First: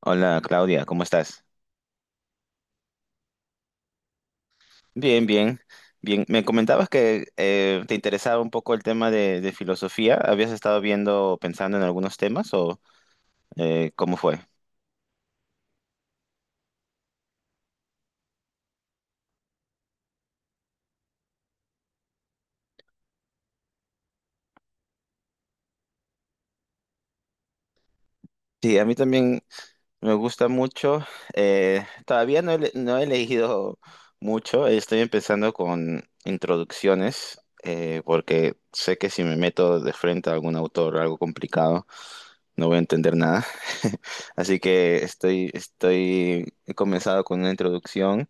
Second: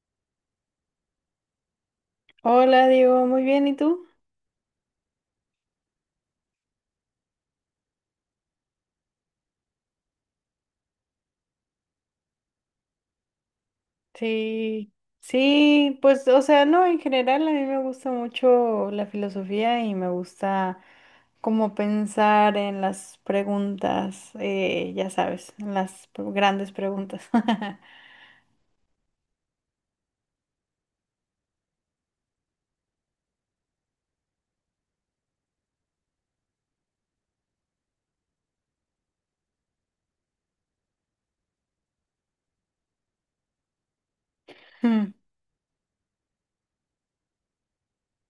Hola Claudia, ¿cómo estás? Hola, Diego, muy bien, ¿y tú? Bien, bien, bien. Me comentabas que te interesaba un poco el tema de filosofía. ¿Habías estado viendo, pensando en algunos temas o cómo fue? Sí, sí, pues, o sea, no, en general a mí me gusta mucho la filosofía y me gusta como pensar en las preguntas, ya sabes, en las grandes preguntas. Sí, a mí también me gusta mucho. Todavía no he, le- No he leído mucho. Estoy empezando con introducciones porque sé que si me meto de frente a algún autor o algo complicado, no voy a entender nada. Así que Mm. He comenzado con una introducción.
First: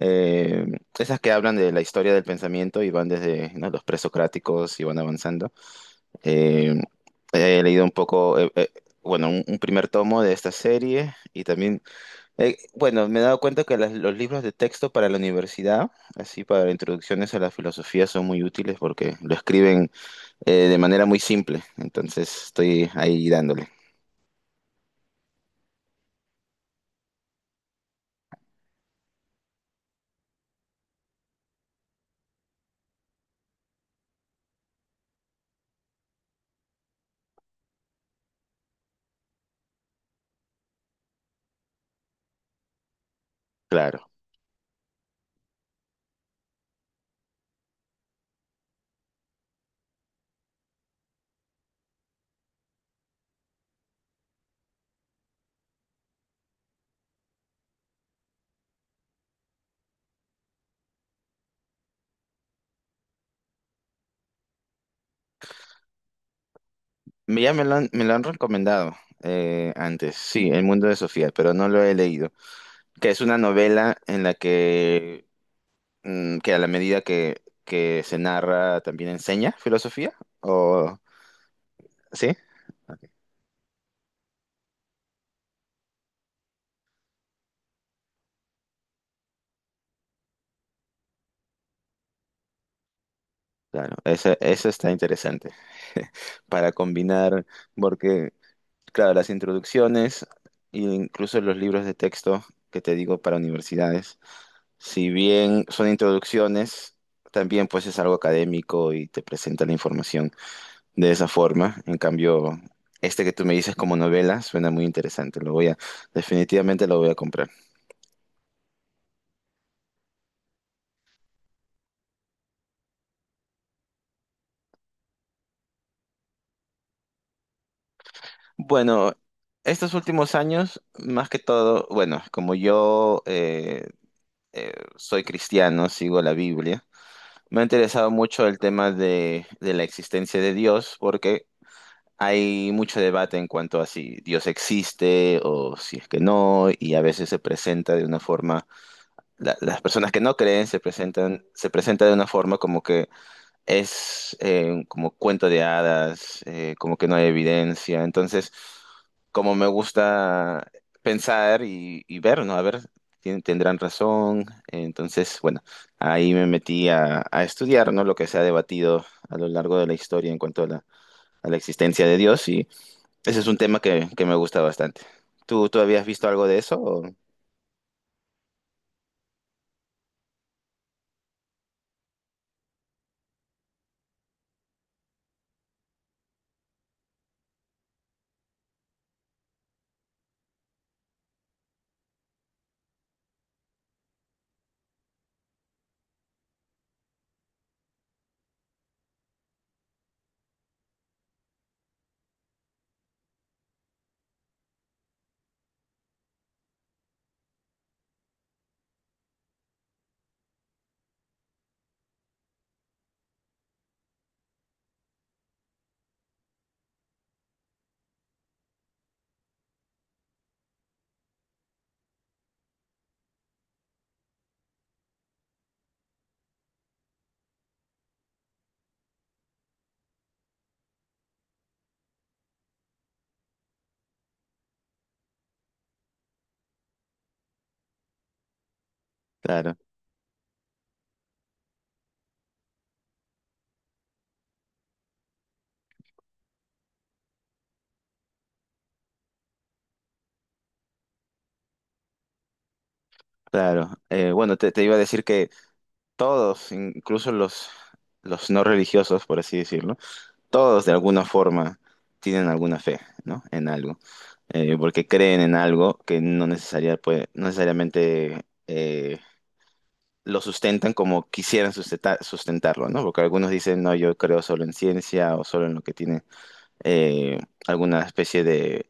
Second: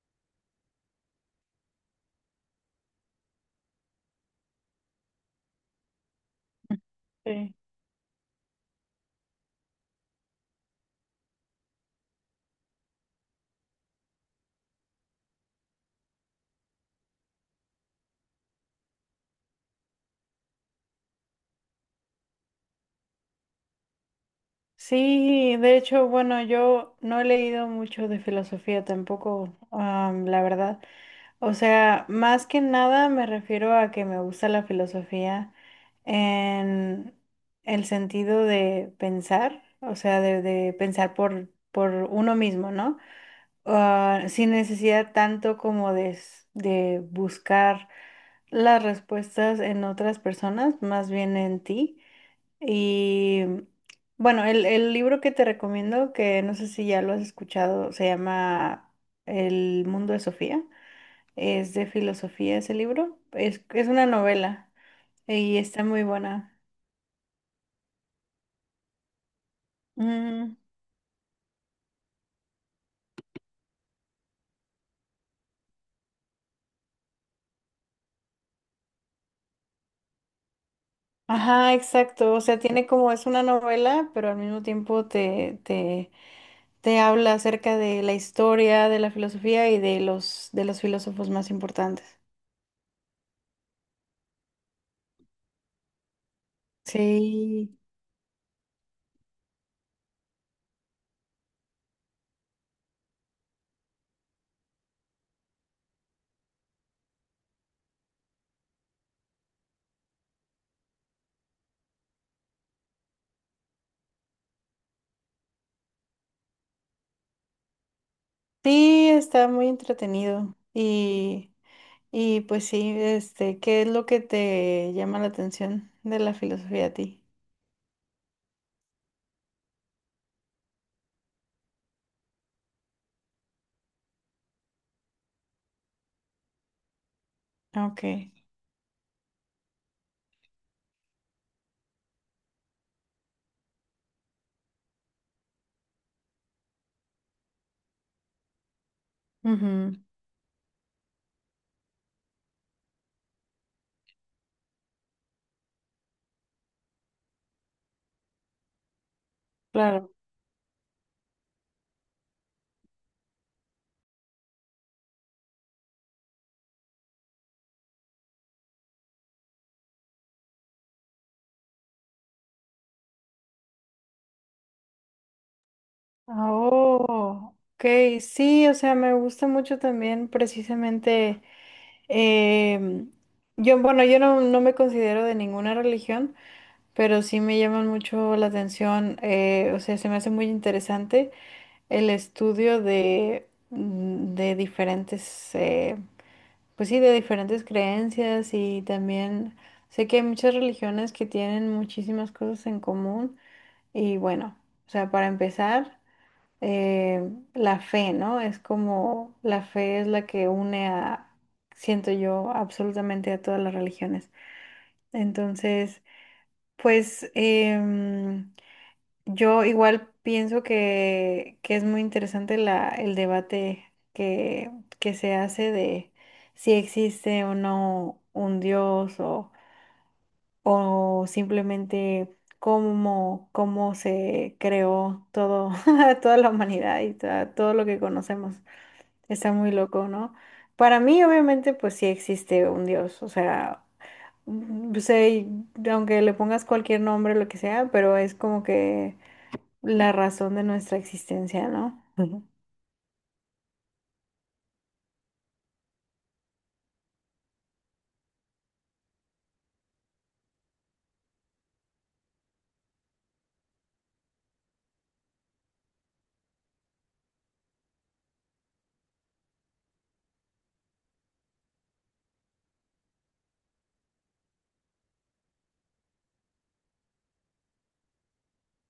eh, Esas que hablan de la historia del pensamiento y van desde, ¿no?, los presocráticos y van avanzando. Eh, Sí. he leído un poco, bueno, un primer tomo de esta serie y también, bueno, me he dado cuenta que los libros de texto para la universidad, así para introducciones a la filosofía, son muy útiles porque lo escriben de manera muy simple. Entonces estoy ahí dándole, Sí, de hecho, bueno, yo no he leído mucho de filosofía tampoco, ah, la verdad. O sea, más que nada me refiero a que me gusta la filosofía en el sentido de pensar, o sea, de pensar por uno mismo, ¿no? claro. Ah, sin necesidad tanto como de, de buscar las respuestas en otras personas, más bien en ti. Y bueno, el libro que te recomiendo, que no sé si ya lo has escuchado, se llama El mundo de Sofía. Es de filosofía ese libro. Es una novela y está muy buena. Ya me lo han recomendado antes, sí, Mm. El mundo de Sofía, pero no lo he leído. ¿Que es una novela en la que que a la medida que se narra también enseña filosofía, o Ajá, sí? exacto. O sea, tiene Ok. como es una novela, pero al mismo tiempo te habla acerca de la historia, de la filosofía y de los filósofos más importantes. Claro, eso está interesante para combinar, Sí, porque, claro, las introducciones e incluso los libros de texto que te digo para universidades, si bien son introducciones, también pues es algo académico y te presenta la información, de esa forma. En cambio, este que tú me dices como novela suena muy interesante. Definitivamente lo voy a comprar. sí, está muy entretenido. Y pues sí, este, ¿qué es lo que te llama la atención de la filosofía a ti? Bueno, estos últimos años, más que todo, bueno, como yo soy cristiano, sigo la Biblia, me ha Ok. interesado mucho el tema de la existencia de Dios porque... Hay mucho debate en cuanto a si Dios existe o si es que no, y a veces se presenta de una forma las Ujú. personas que no creen se presentan, se presenta de una forma como que es como cuento de hadas, como que no hay evidencia. Entonces, como me Claro. gusta pensar y ver, ¿no? A ver, tendrán razón. Entonces, bueno, ahí me metí a estudiar, ¿no?, lo que se ha debatido a lo largo de la historia en cuanto a a la existencia de Dios y ese es un tema que me gusta bastante. Tú habías visto algo Ah, de eso, o? oh, ok, sí, o sea, me gusta mucho también precisamente, em, yo, bueno, yo no, no me considero de ninguna religión, pero sí me llaman mucho la atención, o sea, se me hace muy interesante el estudio de, de diferentes, pues sí, de diferentes creencias y también sé que hay muchas religiones que tienen muchísimas cosas en común y bueno, o sea, para empezar la fe, ¿no? Es como la fe es la que une a, siento yo, absolutamente a todas las religiones. Entonces, pues yo igual pienso que es muy interesante la, el debate que, que se hace de si existe o no un Dios o simplemente... Cómo, cómo se creó todo, toda la humanidad y todo lo que conocemos. Está muy Claro, loco, ¿no? Para mí, obviamente, pues sí existe un Dios, o sea, sé, aunque le pongas cualquier nombre, lo que sea, pero es como que la razón de nuestra existencia, ¿no? Ujú. claro. Bueno, te iba a decir que todos, incluso los no religiosos, por así decirlo, todos de alguna forma tienen alguna fe, ¿no? En algo. Porque creen en algo que no necesariamente lo sustentan como quisieran sustentarlo, ¿no? Porque algunos dicen, no, yo creo solo en ciencia o solo en lo que tiene eh, alguna especie de,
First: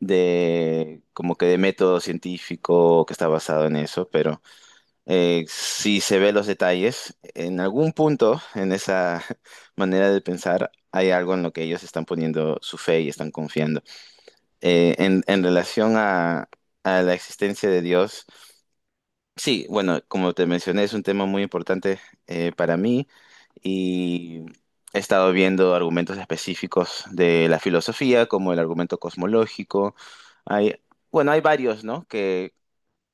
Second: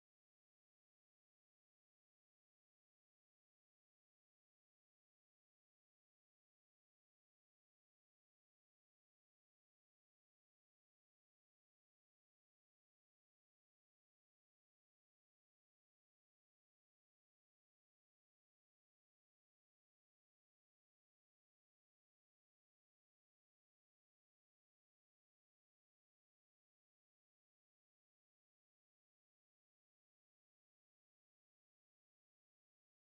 de, como que de método científico que está basado en eso, pero... si se ve los detalles, en algún punto en esa manera de pensar hay algo en lo que ellos están poniendo su fe y están confiando. En relación a la existencia de Dios, sí, bueno, como te mencioné, es un tema muy importante para mí y he estado viendo argumentos específicos de la filosofía, como el argumento cosmológico. Hay, bueno, hay varios, ¿no?,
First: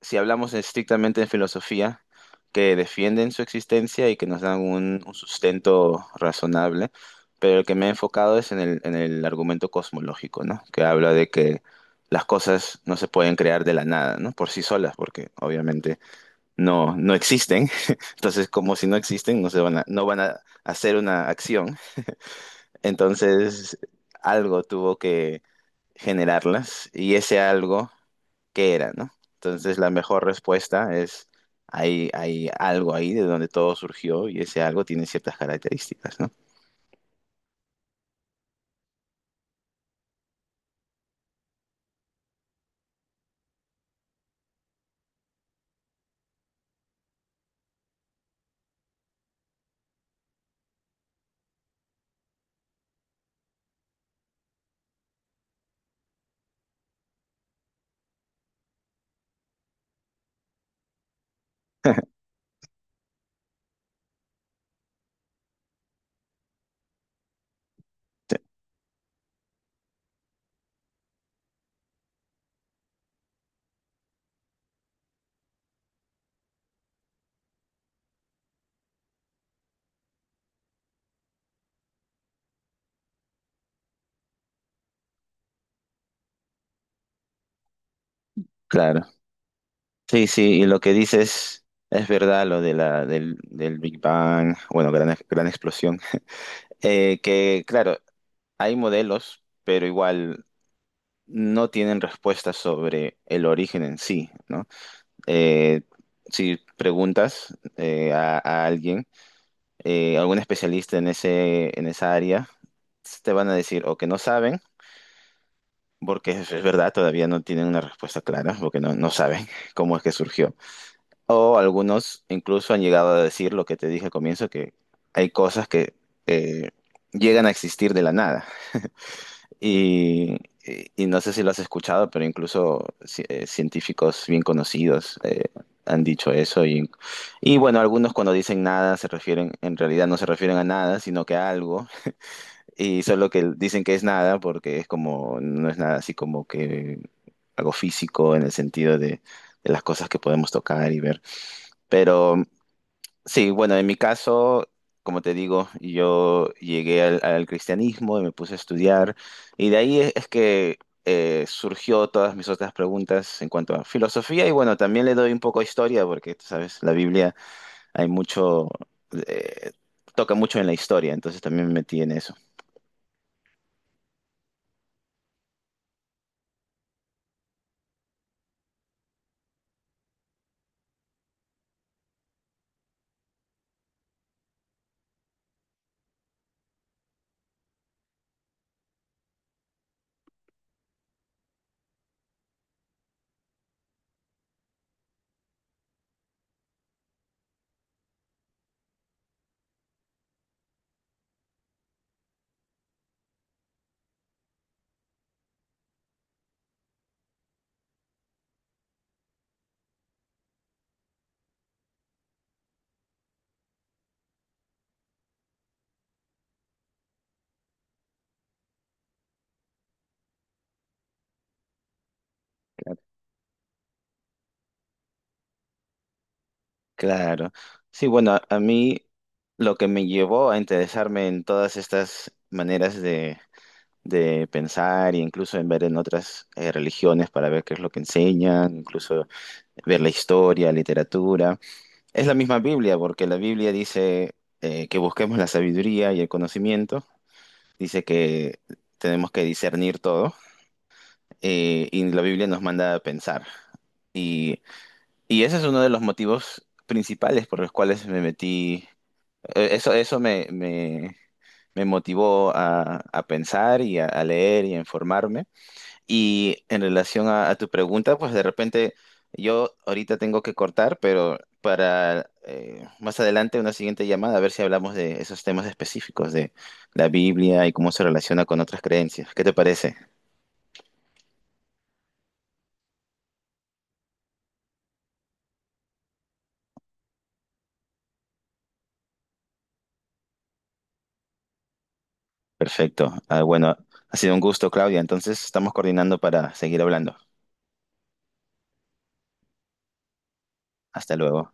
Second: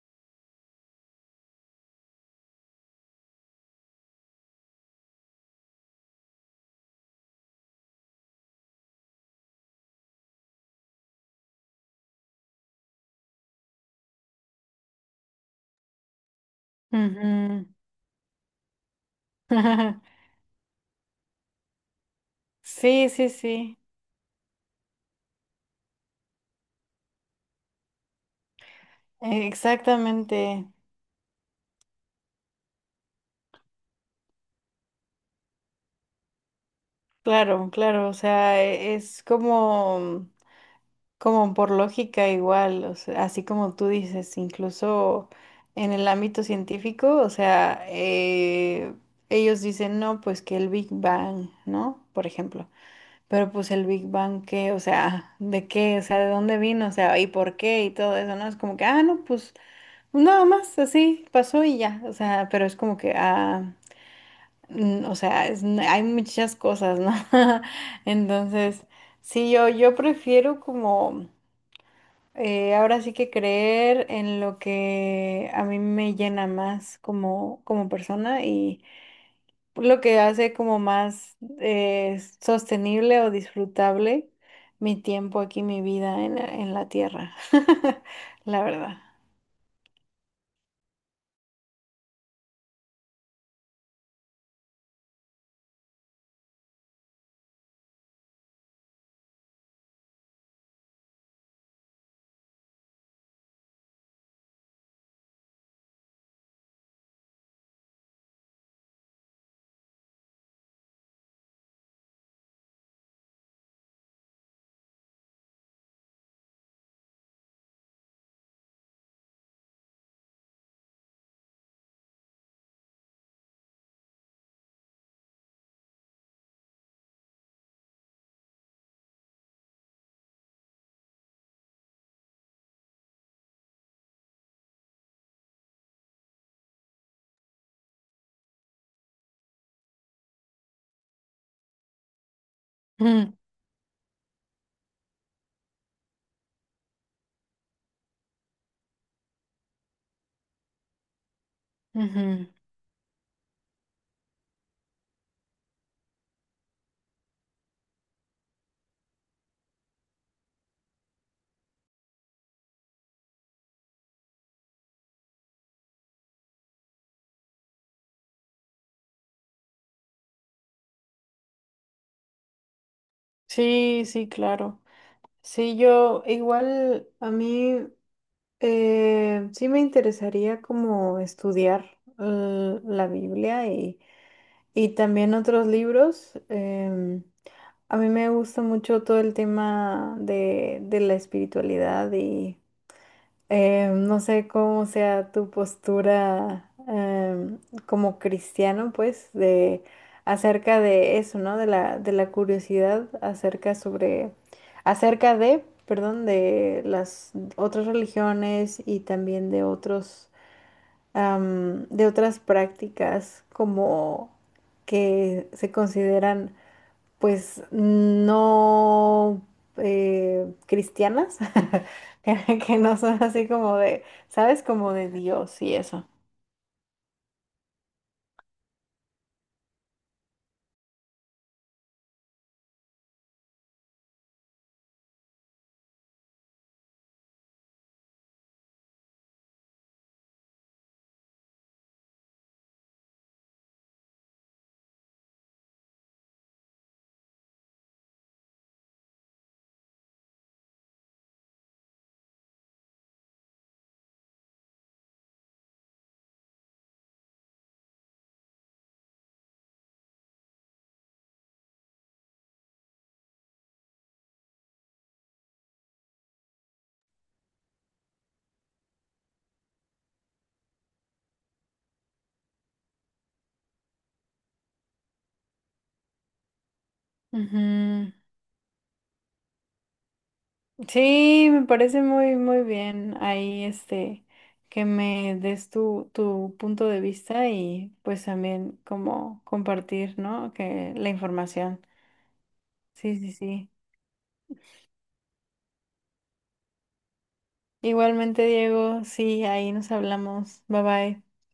si hablamos estrictamente de filosofía, que defienden su existencia y que nos dan un sustento razonable, pero el que me he enfocado es en en el argumento cosmológico, ¿no? Que habla de que las cosas no se pueden crear de la nada, ¿no? Por sí solas, porque obviamente no Ujú. existen. Entonces, como si no existen, no van a hacer una acción. Sí, sí, Entonces, sí, algo tuvo que generarlas y ese algo qué era, ¿no? Entonces la mejor exactamente. respuesta es, hay algo ahí de donde todo surgió y ese algo tiene ciertas características, ¿no? Claro, claro, o sea, es como... Como por lógica igual, o sea, así como tú dices, incluso en el ámbito científico, o sea, ellos dicen, no, pues que el Big Bang, ¿no? Por ejemplo, pero pues el Big Bang, ¿qué? O sea, ¿de qué? O sea, ¿de dónde vino? O sea, ¿y por qué? Y todo eso, ¿no? Es como que, ah, no, pues nada más, así pasó y ya, o sea, pero es como que, ah, o sea, hay muchas cosas, ¿no? Entonces... Sí, yo prefiero como ahora sí que creer en lo que a mí me llena más como, como persona y lo que hace como más sostenible o disfrutable mi tiempo aquí, mi vida en, en la tierra, la verdad. Claro. Sí, sí, y lo que dices es verdad, lo de del Big Bang, bueno, gran explosión. Que claro, hay modelos, pero igual no tienen respuestas sobre el origen en sí, ¿no? Eh, si preguntas a alguien, algún especialista en en esa área, te van a decir o que no saben, porque es verdad, todavía no tienen una respuesta clara, porque no saben cómo es que surgió. O algunos incluso han llegado a decir lo que te dije al comienzo, que hay cosas que eh, llegan a existir de la nada. Y, y no sé si lo has escuchado, pero incluso científicos bien conocidos han dicho eso. Y bueno, algunos cuando dicen nada se refieren, en realidad no se refieren a nada, sino que a algo. Y solo Mm, que dicen que es nada porque es como, no es nada así como que algo físico en el sentido de las cosas que podemos tocar y ver. Pero ujú. sí, bueno, en mi caso, como te digo, yo llegué al, al cristianismo y me puse a estudiar. Y de ahí es que surgió todas mis otras preguntas en cuanto a filosofía. Y bueno, también le doy un poco de historia porque, tú sabes, la Biblia hay mucho, eh, toca mucho en la historia, entonces también me metí en eso. Sí, sí, claro. Sí, yo igual a mí sí me interesaría como estudiar la Biblia. Y también otros libros. A mí me gusta mucho todo el tema de la espiritualidad y no sé cómo sea tu postura como cristiano, pues, de acerca de eso, ¿no? De la curiosidad acerca sobre, acerca de, perdón, de las otras religiones y también de otros de otras prácticas como que se consideran pues no cristianas, que no son así como de, ¿sabes? Como de Dios y eso. Claro. Sí, bueno, a mí lo que me llevó a interesarme en todas estas maneras de pensar e incluso en ver en otras religiones para ver qué es lo que enseñan, incluso ver la historia, literatura, es la misma Biblia, porque la Biblia dice que busquemos la sabiduría y el conocimiento, dice que tenemos que discernir todo, y la Biblia nos manda a pensar. Y, y ese es uno de los motivos principales por los cuales me metí. Eso me motivó a pensar y a leer y a informarme. Y en relación a tu pregunta, pues de repente yo ahorita tengo que cortar, pero para más adelante una siguiente llamada, a ver si hablamos de esos temas específicos de la Biblia y cómo se Ujú. relaciona con otras creencias. ¿Qué te parece? Sí, me parece muy, muy bien ahí este que me des tu, tu punto de vista y pues también como compartir, ¿no? Que la información. Perfecto. Sí, sí, Ah, sí. bueno, ha sido un gusto, Claudia. Entonces estamos coordinando para seguir hablando. Igualmente, Diego, sí, ahí nos hablamos. Bye Hasta bye. luego.